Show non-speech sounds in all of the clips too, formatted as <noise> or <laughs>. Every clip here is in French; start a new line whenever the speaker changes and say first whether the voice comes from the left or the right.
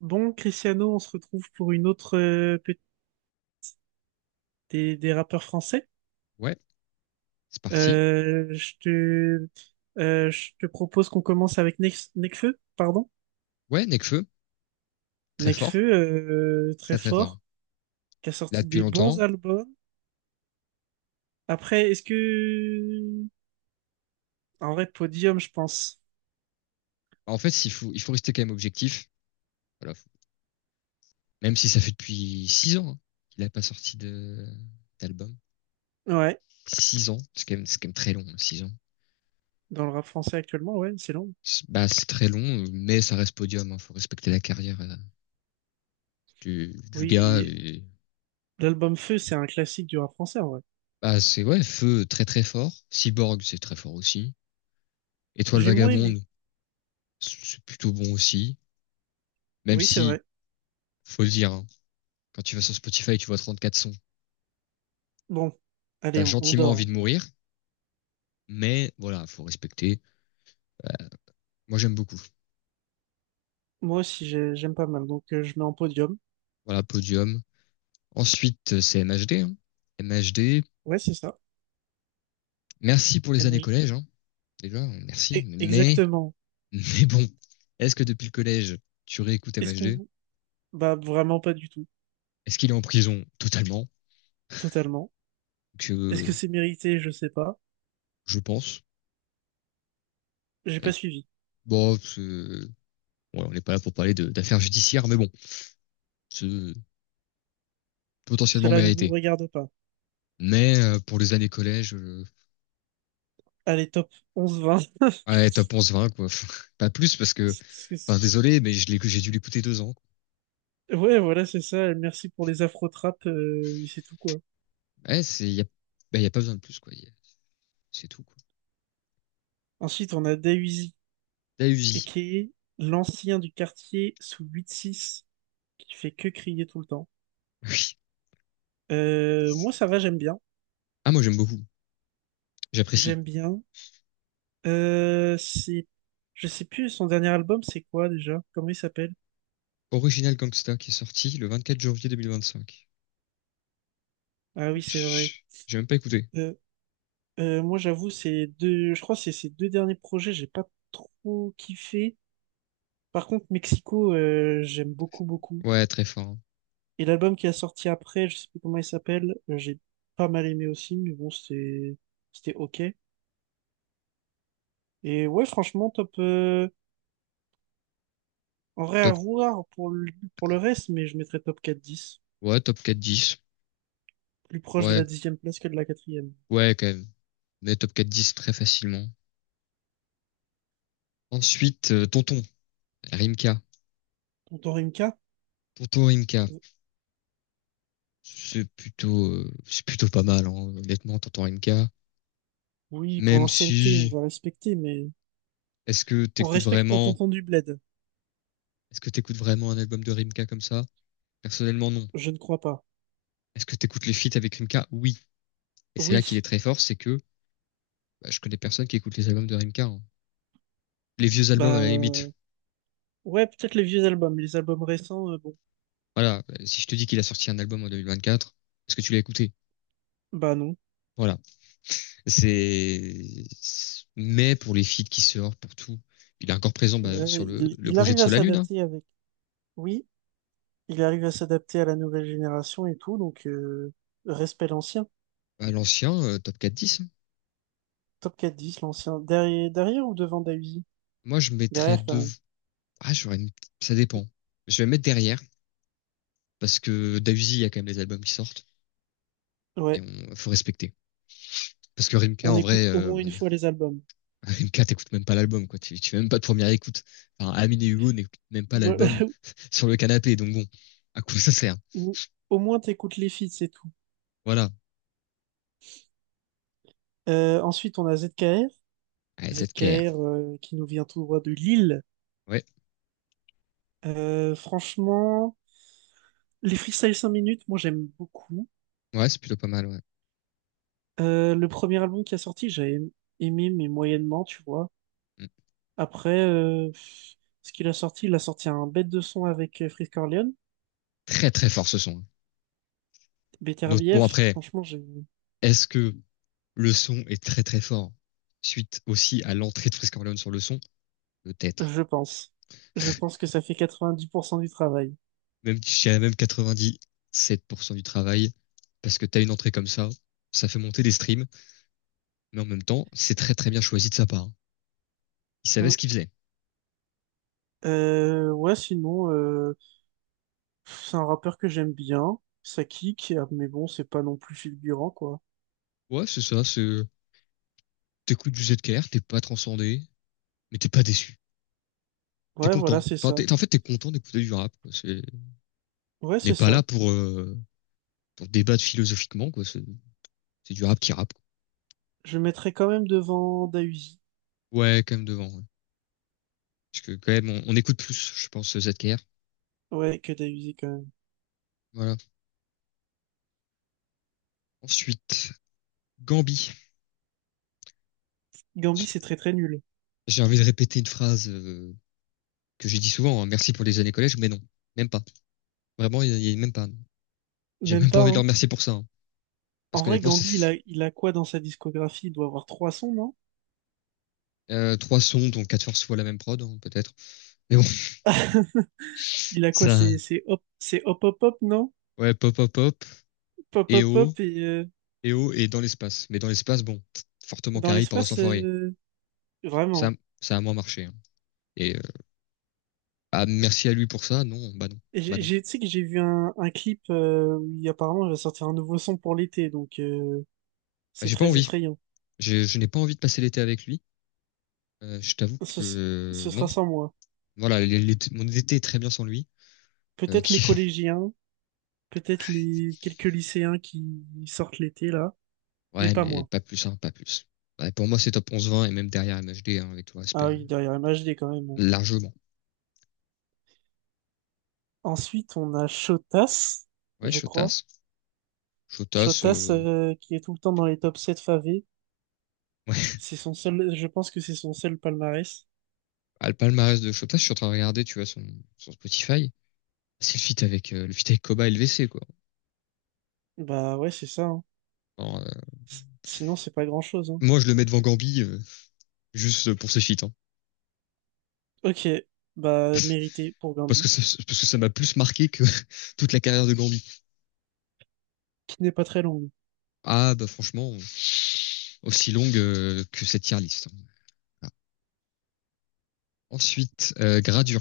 right: Bon, Cristiano, on se retrouve pour une autre des rappeurs français.
left: Ouais, c'est parti.
right: Euh, je te, je te propose qu'on commence avec Nekfeu, pardon.
left: Ouais, Nekfeu, très fort,
right: Nekfeu, très
left: très très fort.
right: fort, qui a
left: Là
right: sorti
left: depuis
right: des bons
left: longtemps.
right: albums. Après, est-ce que... En vrai, Podium, je pense.
left: En fait, il faut rester quand même objectif. Voilà. Faut- Même si ça fait depuis 6 ans, hein, qu'il n'a pas sorti de d'album.
right: Ouais,
left: 6 ans, c'est quand même très long, hein, 6 ans.
right: dans le rap français actuellement, ouais, c'est long.
left: C'est- Bah, c'est très long, mais ça reste podium. Hein. Faut respecter la carrière du gars.
right: Oui,
left: Et...
right: l'album Feu, c'est un classique du rap français, en vrai.
left: Bah, c'est ouais, Feu très très fort. Cyborg, c'est très fort aussi. Étoile
right: J'ai moins aimé.
left: vagabonde, c'est plutôt bon aussi. Même
right: Oui, c'est
left: si,
right: vrai.
left: faut le dire, hein, quand tu vas sur Spotify, tu vois 34 sons.
right: Bon,
left: T'as
right: allez, on
left: gentiment
right: dort,
left: envie
right: hein.
left: de mourir, mais voilà, faut respecter. Euh, Moi, j'aime beaucoup.
right: Moi aussi, j'aime pas mal, donc je mets en Podium.
left: Voilà, podium. Ensuite, c'est MHD, hein. MHD,
right: Ouais, c'est ça.
left: merci pour les années
right: Imagine-
left: collège, hein. Déjà, merci.
right: Exactement.
left: Mais bon, est-ce que depuis le collège, tu réécoutes
right: Est-ce
left: MHD?
right: qu'on... Bah, vraiment pas du tout.
left: Est-ce qu'il est en prison? Totalement.
right: Totalement. Est-ce que
left: Que
right: c'est mérité? Je sais pas.
left: je pense.
right: J'ai pas
left: Et,
right: suivi.
left: bon, c'est- ouais, on n'est pas là pour parler de- d'affaires judiciaires, mais bon, c'est potentiellement
right: Cela ne nous
left: mérité.
right: regarde pas.
left: Mais pour les années collège,
right: Allez, top 11-20. <laughs>
left: ouais, top 11-20, quoi. <laughs> Pas plus, parce
right: Que
left: que, enfin,
right: c'est-
left: désolé, mais j'ai dû l'écouter 2 ans, quoi.
right: Ouais, voilà, c'est ça. Merci pour les afro-trappes, mais c'est tout, quoi.
left: Ouais, c'est, y a, bah, y a pas besoin de plus, quoi. Y a- C'est tout, quoi.
right: Ensuite, on a Dayuzi,
left: La Uzi. <laughs>
right: aka l'ancien du quartier sous huit six qui fait que crier tout le temps.
left: Oui.
right: Moi, ça va, j'aime bien.
left: Ah, moi, j'aime beaucoup. J'apprécie.
right: J'aime bien. C'est... Je sais plus, son dernier album, c'est quoi, déjà? Comment il s'appelle?
left: Original Gangsta qui est sorti le 24 janvier 2025.
right: Ah oui, c'est vrai.
left: Chut, j'ai même pas écouté.
right: Euh, Moi, j'avoue, ces deux, je crois que c'est ces deux derniers projets, j'ai pas trop kiffé. Par contre, Mexico, j'aime beaucoup, beaucoup.
left: Ouais, très fort, hein.
right: Et l'album qui a sorti après, je sais plus comment il s'appelle, j'ai pas mal aimé aussi, mais bon, c'était ok. Et ouais, franchement, top, en vrai, à
left: Top,
right: voir pour le reste, mais je mettrais top 4-10.
left: ouais, top 4-10.
right: Plus proche de
left: Ouais,
right: la dixième place que de la quatrième.
left: ouais, quand même. Mais top 4-10 très facilement. Ensuite, Tonton, Rimka.
right: Tonton Rimka?
left: Tonton Rimka. C'est plutôt pas mal, hein, honnêtement, Tonton Rimka.
right: Oui, pour
left: Même
right: l'ancienneté, on
left: si,
right: va respecter, mais
left: Est-ce que
right: on
left: t'écoutes
right: respecte pour
left: vraiment,
right: Tonton du Bled.
left: est-ce que t'écoutes vraiment un album de Rimka comme ça? Personnellement, non.
right: Je ne crois pas.
left: Est-ce que t'écoutes les feats avec Rimka? Oui. Et c'est là
right: Oui,
left: qu'il est très fort, c'est que bah, je connais personne qui écoute les albums de Rimka, hein. Les vieux albums à
right: bah
left: la limite.
right: ouais, peut-être les vieux albums, les albums récents, bon,
left: Voilà. Si je te dis qu'il a sorti un album en 2024, est-ce que tu l'as écouté?
right: bah non.
left: Voilà. C'est, mais pour les feats qui sortent, pour tout, il est encore présent, bah,
right: Ouais,
left: sur le,
right: il,
left: le
right: il
left: projet de
right: arrive à
left: Sol Lune, hein.
right: s'adapter avec. Oui, il arrive à s'adapter à la nouvelle génération et tout, donc respect l'ancien.
left: Bah, l'ancien Top 4-10, hein.
right: Top 4-10, l'ancien. Derrière, derrière ou devant Dahuzi?
left: Moi, je mettrais
right: Derrière quand
left: deux.
right: même.
left: Ah, j'aurais. Ça dépend. Je vais mettre derrière, parce que Dahuzi, il y a quand même des albums qui sortent et
right: Ouais,
left: on faut respecter. Parce que Rimka,
right: on
left: en vrai,
right: écoute au moins une fois les albums.
left: <laughs> Rimka, t'écoutes même pas l'album, quoi. Tu fais même pas de première écoute. Enfin, Amine et Hugo n'écoutent même pas
right: Ou,
left: l'album
right: <laughs>
left: <laughs> sur le canapé, donc bon, à quoi ça sert?
right: ou au moins t'écoutes les feats, c'est tout.
left: Voilà.
right: Ensuite, on a ZKR.
left: Allez, cette
right: ZKR
left: care.
right: euh, qui nous vient tout droit de Lille.
left: Ouais,
right: Franchement, les freestyles 5 minutes, moi j'aime beaucoup.
left: ouais, c'est plutôt pas mal, ouais.
right: Le premier album qui a sorti, j'ai aimé, mais moyennement, tu vois.
left: Mm.
right: Après, ce qu'il a sorti, il a sorti un bête de son avec Frisk Orleans,
left: Très très fort ce son, hein. Notre- Bon
right: BTRBF,
left: après,
right: franchement,
left: est-ce que le son est très très fort suite aussi à l'entrée de Frisk Orleans sur le son? Peut-être.
right: je pense. Je pense que ça fait 90% du travail.
left: Même, je dirais même 97% du travail, parce que t'as une entrée comme ça fait monter des streams, mais en même temps, c'est très très bien choisi de sa part. Il savait
right: Mm.
left: ce qu'il faisait.
right: Ouais, sinon, c'est un rappeur que j'aime bien, ça kick, mais bon, c'est pas non plus fulgurant, quoi.
left: Ouais, c'est ça, c'est, t'écoutes du ZKR, t'es pas transcendé, mais t'es pas déçu. T'es
right: Ouais,
left: content.
right: voilà, c'est
left: Enfin,
right: ça.
left: t'es, en fait, t'es content d'écouter du rap, quoi. C'est, on
right: Ouais,
left: n'est
right: c'est
left: pas là
right: ça.
left: pour débattre philosophiquement, quoi. C'est du rap qui rappe, quoi.
right: Je mettrais quand même devant Dahuzi.
left: Ouais, quand même devant, ouais. Parce que quand même, on écoute plus, je pense, ZKR.
right: Ouais, que Dahuzi, quand même.
left: Voilà. Ensuite, Gambi.
right: Gambi, c'est très très nul.
left: J'ai envie de répéter une phrase que je dis souvent, hein, merci pour les années collège, mais non, même pas. Vraiment, il y a même pas. J'ai
right: Même
left: même pas
right: pas,
left: envie de leur
right: hein.
left: remercier pour ça, hein. Parce
right: En vrai,
left: qu'honnêtement, c'est
right: Gambi, il a quoi dans sa discographie? Il doit avoir trois sons, non?
left: trois sons, dont quatre forces fois la même prod, hein, peut-être. Mais bon, <laughs>
right: Il a quoi?
left: ça,
right: C'est hop, c'est hop, hop, hop, non?
left: ouais, pop, pop, pop,
right: Pop,
left: et
right: hop,
left: oh,
right: hop, et
left: et oh, et dans l'espace. Mais dans l'espace, bon, fortement
right: dans
left: carré par sans
right: l'espace,
left: Foirier. Ça,
right: vraiment.
left: ça a moins marché, hein. Et ah, merci à lui pour ça, non, bah non,
right: Et
left: bah non.
right: Tu sais que j'ai vu un clip, où apparemment il va sortir un nouveau son pour l'été, donc
left: Bah,
right: c'est
left: j'ai pas
right: très
left: envie.
right: effrayant.
left: Je n'ai pas envie de passer l'été avec lui. Je t'avoue
right: Ce,
left: que
right: s- Ce
left: non.
right: sera sans moi.
left: Voilà, l'été- mon été est très bien sans lui,
right: Peut-être les
left: qui
right: collégiens, peut-être les quelques lycéens qui sortent l'été, là, mais
left: ouais,
right: pas
left: mais
right: moi.
left: pas plus, hein, pas plus. Ouais, pour moi, c'est top 11-20 et même derrière MHD, hein, avec tout respect,
right: Ah
left: hein.
right: oui, derrière MHD quand même.
left: Largement.
right: Ensuite, on a Chotas,
left: Ouais,
right: je crois.
left: Chotas. Chotas,
right: Chotas, qui est tout le temps dans les top 7 favés,
left: <laughs> ouais.
right: c'est son seul, je pense que c'est son seul palmarès.
left: Ah, le palmarès de Chotas, je suis en train de regarder, tu vois, son Spotify. C'est le feat avec Koba et le LVC, quoi.
right: Bah ouais, c'est ça, hein.
left: Alors,
right: Sinon, c'est pas grand-chose, hein.
left: moi, je le mets devant Gambi, juste pour ses feats, hein.
right: Ok, bah mérité pour
left: Parce
right: Gambi,
left: que ça, parce que ça m'a plus marqué que <laughs> toute la carrière de Gambi.
right: qui n'est pas très longue.
left: Ah, bah, franchement, aussi longue, que cette tier list, hein. Voilà. Ensuite, Gradure.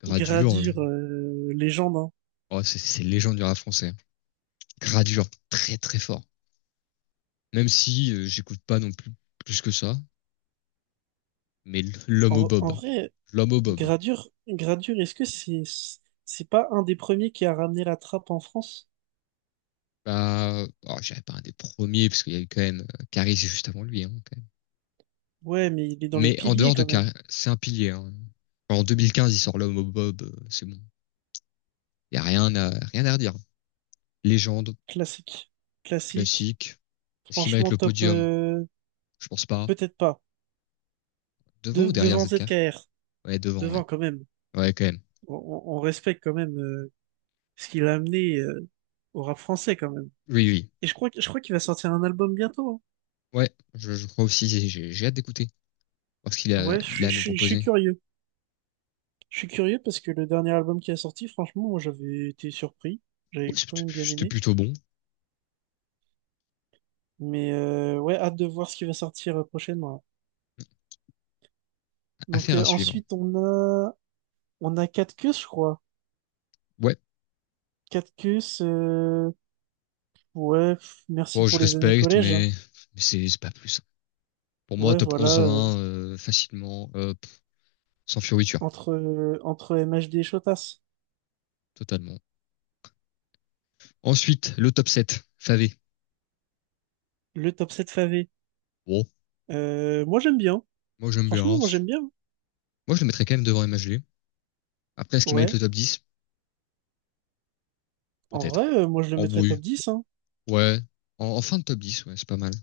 left: Gradure,
right: Gradure, légende, hein.
left: oh, c'est une légende du rap français, hein. Gradure très très fort. Même si j'écoute pas non plus plus que ça, mais l'homme au
right: En
left: bob,
right: vrai,
left: l'homme au bob.
right: Gradure, est-ce que c'est pas un des premiers qui a ramené la trappe en France?
left: Bah, oh, j'avais pas un des premiers parce qu'il y a eu quand même Caris juste avant lui, hein, quand même.
right: Ouais, mais il est dans les
left: Mais en
right: piliers
left: dehors de
right: quand même.
left: Caris, c'est un pilier, hein. En 2015, il sort l'homme au bob, c'est bon. Y a rien à rien à redire. Légende
right: Classique, classique.
left: classique. Est-ce qu'il mérite
right: Franchement,
left: le
right: top,
left: podium? Je pense pas.
right: peut-être pas.
left: Devant ou derrière
right: Devant
left: ZK?
right: ZKR,
left: Ouais, devant, ouais.
right: devant quand même.
left: Ouais, quand même.
right: On respecte quand même ce qu'il a amené au rap français quand même.
left: Oui, oui.
right: Et je crois qu'il va sortir un album bientôt,
left: Ouais, je crois aussi. J'ai hâte d'écouter parce qu'il
right: hein.
left: a,
right: Ouais, je
left: il
right: suis,
left: a à
right: je
left: nous
right: suis, je suis
left: proposer.
right: curieux. Je suis curieux parce que le dernier album qui a sorti, franchement, moi j'avais été surpris.
left: Ouais,
right: J'avais quand
left: c'était
right: même bien
left: c'était
right: aimé.
left: plutôt bon.
right: Mais ouais, hâte de voir ce qui va sortir prochainement, là. Donc
left: Affaire à suivre.
right: ensuite on a 4 queues, je crois.
left: Ouais,
right: 4 queues, ouais, merci
left: bon,
right: pour
left: je
right: les années
left: respecte,
right: collège, hein.
left: mais c'est pas plus. Pour moi,
right: Ouais,
left: top
right: voilà,
left: onze vingt facilement, pff, sans fioriture,
right: entre MHD et Chotas,
left: totalement. Ensuite, le top sept Favé.
right: le top 7 Fave.
left: Bon,
right: Moi, j'aime bien.
left: moi j'aime
right: Franchement,
left: bien.
right: moi,
left: C'est-
right: j'aime bien.
left: Moi je le mettrais quand même devant MHG. Après, est-ce qu'il mérite
right: Ouais.
left: le top dix?
right: En vrai,
left: Peut-être.
right: moi, je le
left: En
right: mettrais
left: bruit,
right: top 10, hein.
left: ouais. En fin de top 10, ouais, c'est pas mal.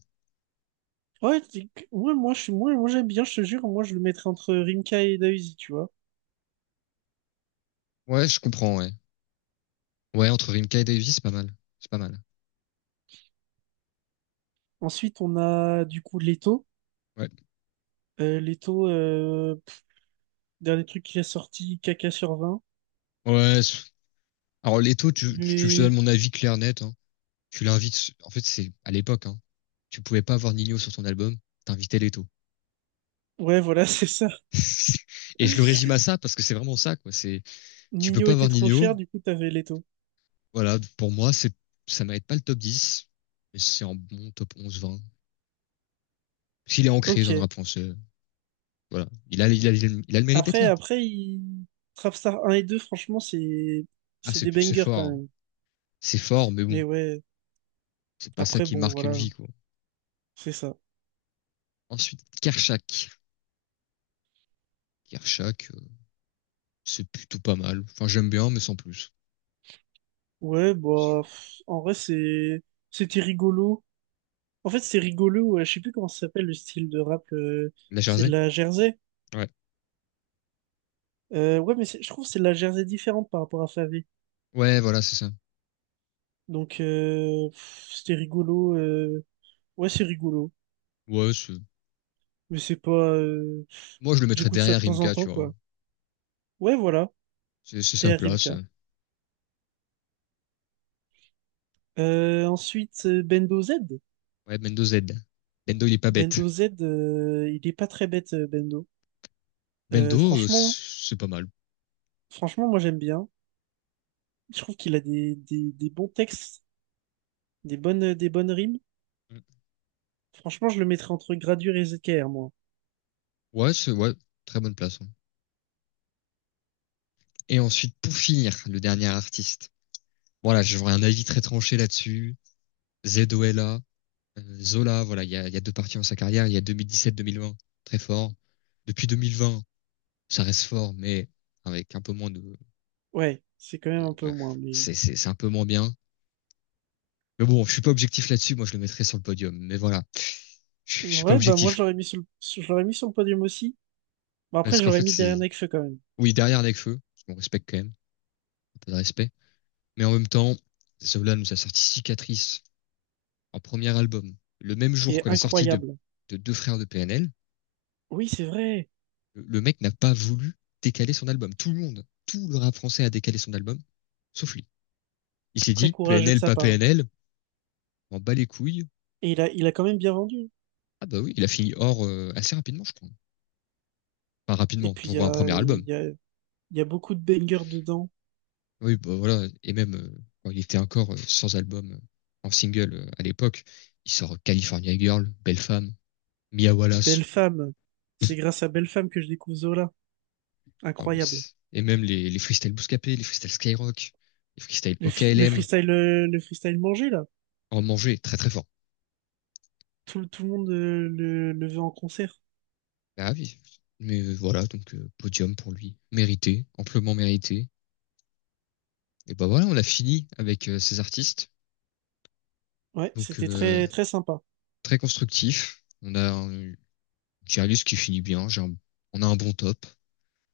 right: Ouais, ouais, moi, j'aime bien, je te jure. Moi, je le mettrais entre Rimka et Daisy, tu vois.
left: Ouais, je comprends, ouais. Ouais, entre Rimka et Davy, c'est pas mal. C'est pas mal.
right: Ensuite, on a, du coup, Leto.
left: Ouais.
right: Leto, dernier truc qu'il a sorti, caca sur 20.
left: Ouais, c'est- alors les taux, tu veux que je te
right: Mais,
left: donne mon avis clair net, hein. Tu l'invites. En fait, c'est à l'époque, hein, tu pouvais pas avoir Nino sur ton album, t'invitais Leto.
right: ouais, voilà, <laughs> c'est ça.
left: <laughs> Et je le résume à ça parce que c'est vraiment ça, quoi. C'est, tu peux
right: Nino
left: pas avoir
right: était trop
left: Nino.
right: cher, du coup, t'avais Leto.
left: Voilà, pour moi, c'est, ça mérite pas le top 10, mais c'est un bon top 11-20. S'il est ancré dans le
right: Ok.
left: rap français, voilà. Il a le mérite d'être
right: Après,
left: là.
right: après, il... Trapstar un et deux, franchement, c'est,
left: Ah,
right: c'est
left: c'est,
right: des
left: c'est
right: bangers
left: fort,
right: quand
left: hein.
right: même.
left: C'est fort, mais bon,
right: Mais ouais,
left: c'est pas ça
right: après,
left: qui
right: bon,
left: marque une
right: voilà,
left: vie, quoi.
right: c'est ça.
left: Ensuite, Kershak. Kershak, c'est plutôt pas mal. Enfin, j'aime bien, mais sans plus.
right: Ouais, bah, en vrai, c'était rigolo. En fait, c'est rigolo. Je sais plus comment ça s'appelle le style de rap.
left: La
right: C'est de
left: Jersey?
right: la Jersey.
left: Ouais.
right: Ouais, mais je trouve que c'est de la Jersey différente par rapport à Favé.
left: Ouais, voilà, c'est ça.
right: Donc, c'était rigolo. Ouais, c'est rigolo.
left: Ouais, c'est
right: Mais c'est pas.
left: moi, je le mettrais
right: J'écoute ça de
left: derrière
right: temps en
left: Rimka,
right: temps,
left: tu vois.
right: quoi. Ouais, voilà.
left: C'est sa
right: TRMK.
left: place.
right: Ensuite, Bendo Z.
left: Ouais, Bendo Z. Bendo, il est pas bête.
right: Bendo Z, il est pas très bête, Bendo.
left: Bendo,
right: Franchement,
left: c'est pas mal.
right: franchement, moi, j'aime bien. Je trouve qu'il a des bons textes. Des bonnes rimes. Franchement, je le mettrais entre Gradure et ZKR, moi.
left: Ouais, c'est, ouais, très bonne place, hein. Et ensuite, pour finir, le dernier artiste. Voilà, j'aurais un avis très tranché là-dessus. ZOLA, Zola, voilà, il y a deux parties dans sa carrière. Il y a 2017-2020, très fort. Depuis 2020, ça reste fort, mais avec un peu moins
right: Ouais, c'est quand même un peu
left: de-
right: moins, mais.
left: c'est un peu moins bien. Mais bon, je suis pas objectif là-dessus. Moi, je le mettrais sur le podium. Mais voilà, je suis pas
right: Ouais, bah moi,
left: objectif.
right: je l'aurais mis sur le podium aussi. Bon, après,
left: Parce qu'en
right: j'aurais
left: fait,
right: mis derrière
left: c'est,
right: Nekfeu quand même,
left: oui, derrière Nekfeu, on respecte quand même, un peu de respect. Mais en même temps, Zola nous a sorti Cicatrice en premier album, le même
right: qui
left: jour que
right: est
left: la sortie
right: incroyable.
left: de Deux Frères de PNL.
right: Oui, c'est vrai.
left: Le mec n'a pas voulu décaler son album. Tout le monde, tout le rap français a décalé son album, sauf lui. Il s'est
right: Très
left: dit,
right: courageux de
left: PNL,
right: sa
left: pas
right: part.
left: PNL, on bat les couilles.
right: Et il a quand même bien vendu.
left: Ah bah oui, il a fini hors assez rapidement, je crois. Enfin,
right: Et
left: rapidement,
right: puis, il y
left: pour un premier
right: a, il
left: album.
right: y a, il y a beaucoup de bangers dedans.
left: Oui, bah, voilà. Et même quand il était encore sans album en single à l'époque, il sort California Girl, Belle Femme, Mia
right: Belle
left: Wallace.
right: femme. C'est grâce à Belle femme que je découvre Zola.
left: Ah, mais
right: Incroyable.
left: c'est- et même les freestyles Bouscapé, les freestyles Skyrock, les freestyles
right: Le, fi- le
left: OKLM,
right: freestyle, euh, le freestyle manger là.
left: en manger très très fort.
right: Tout le monde, le veut en concert.
left: Ah oui. Mais voilà, donc podium pour lui, mérité, amplement mérité. Et bah voilà, on a fini avec ces artistes.
right: Ouais,
left: Donc
right: c'était très, très sympa.
left: très constructif. On a un- j'ai un liste qui finit bien, j'ai un- on a un bon top.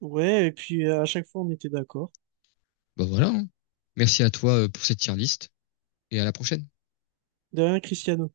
right: Ouais, et puis à chaque fois, on était d'accord.
left: Bah voilà, hein. Merci à toi pour cette tier list et à la prochaine.
right: De rien, Cristiano.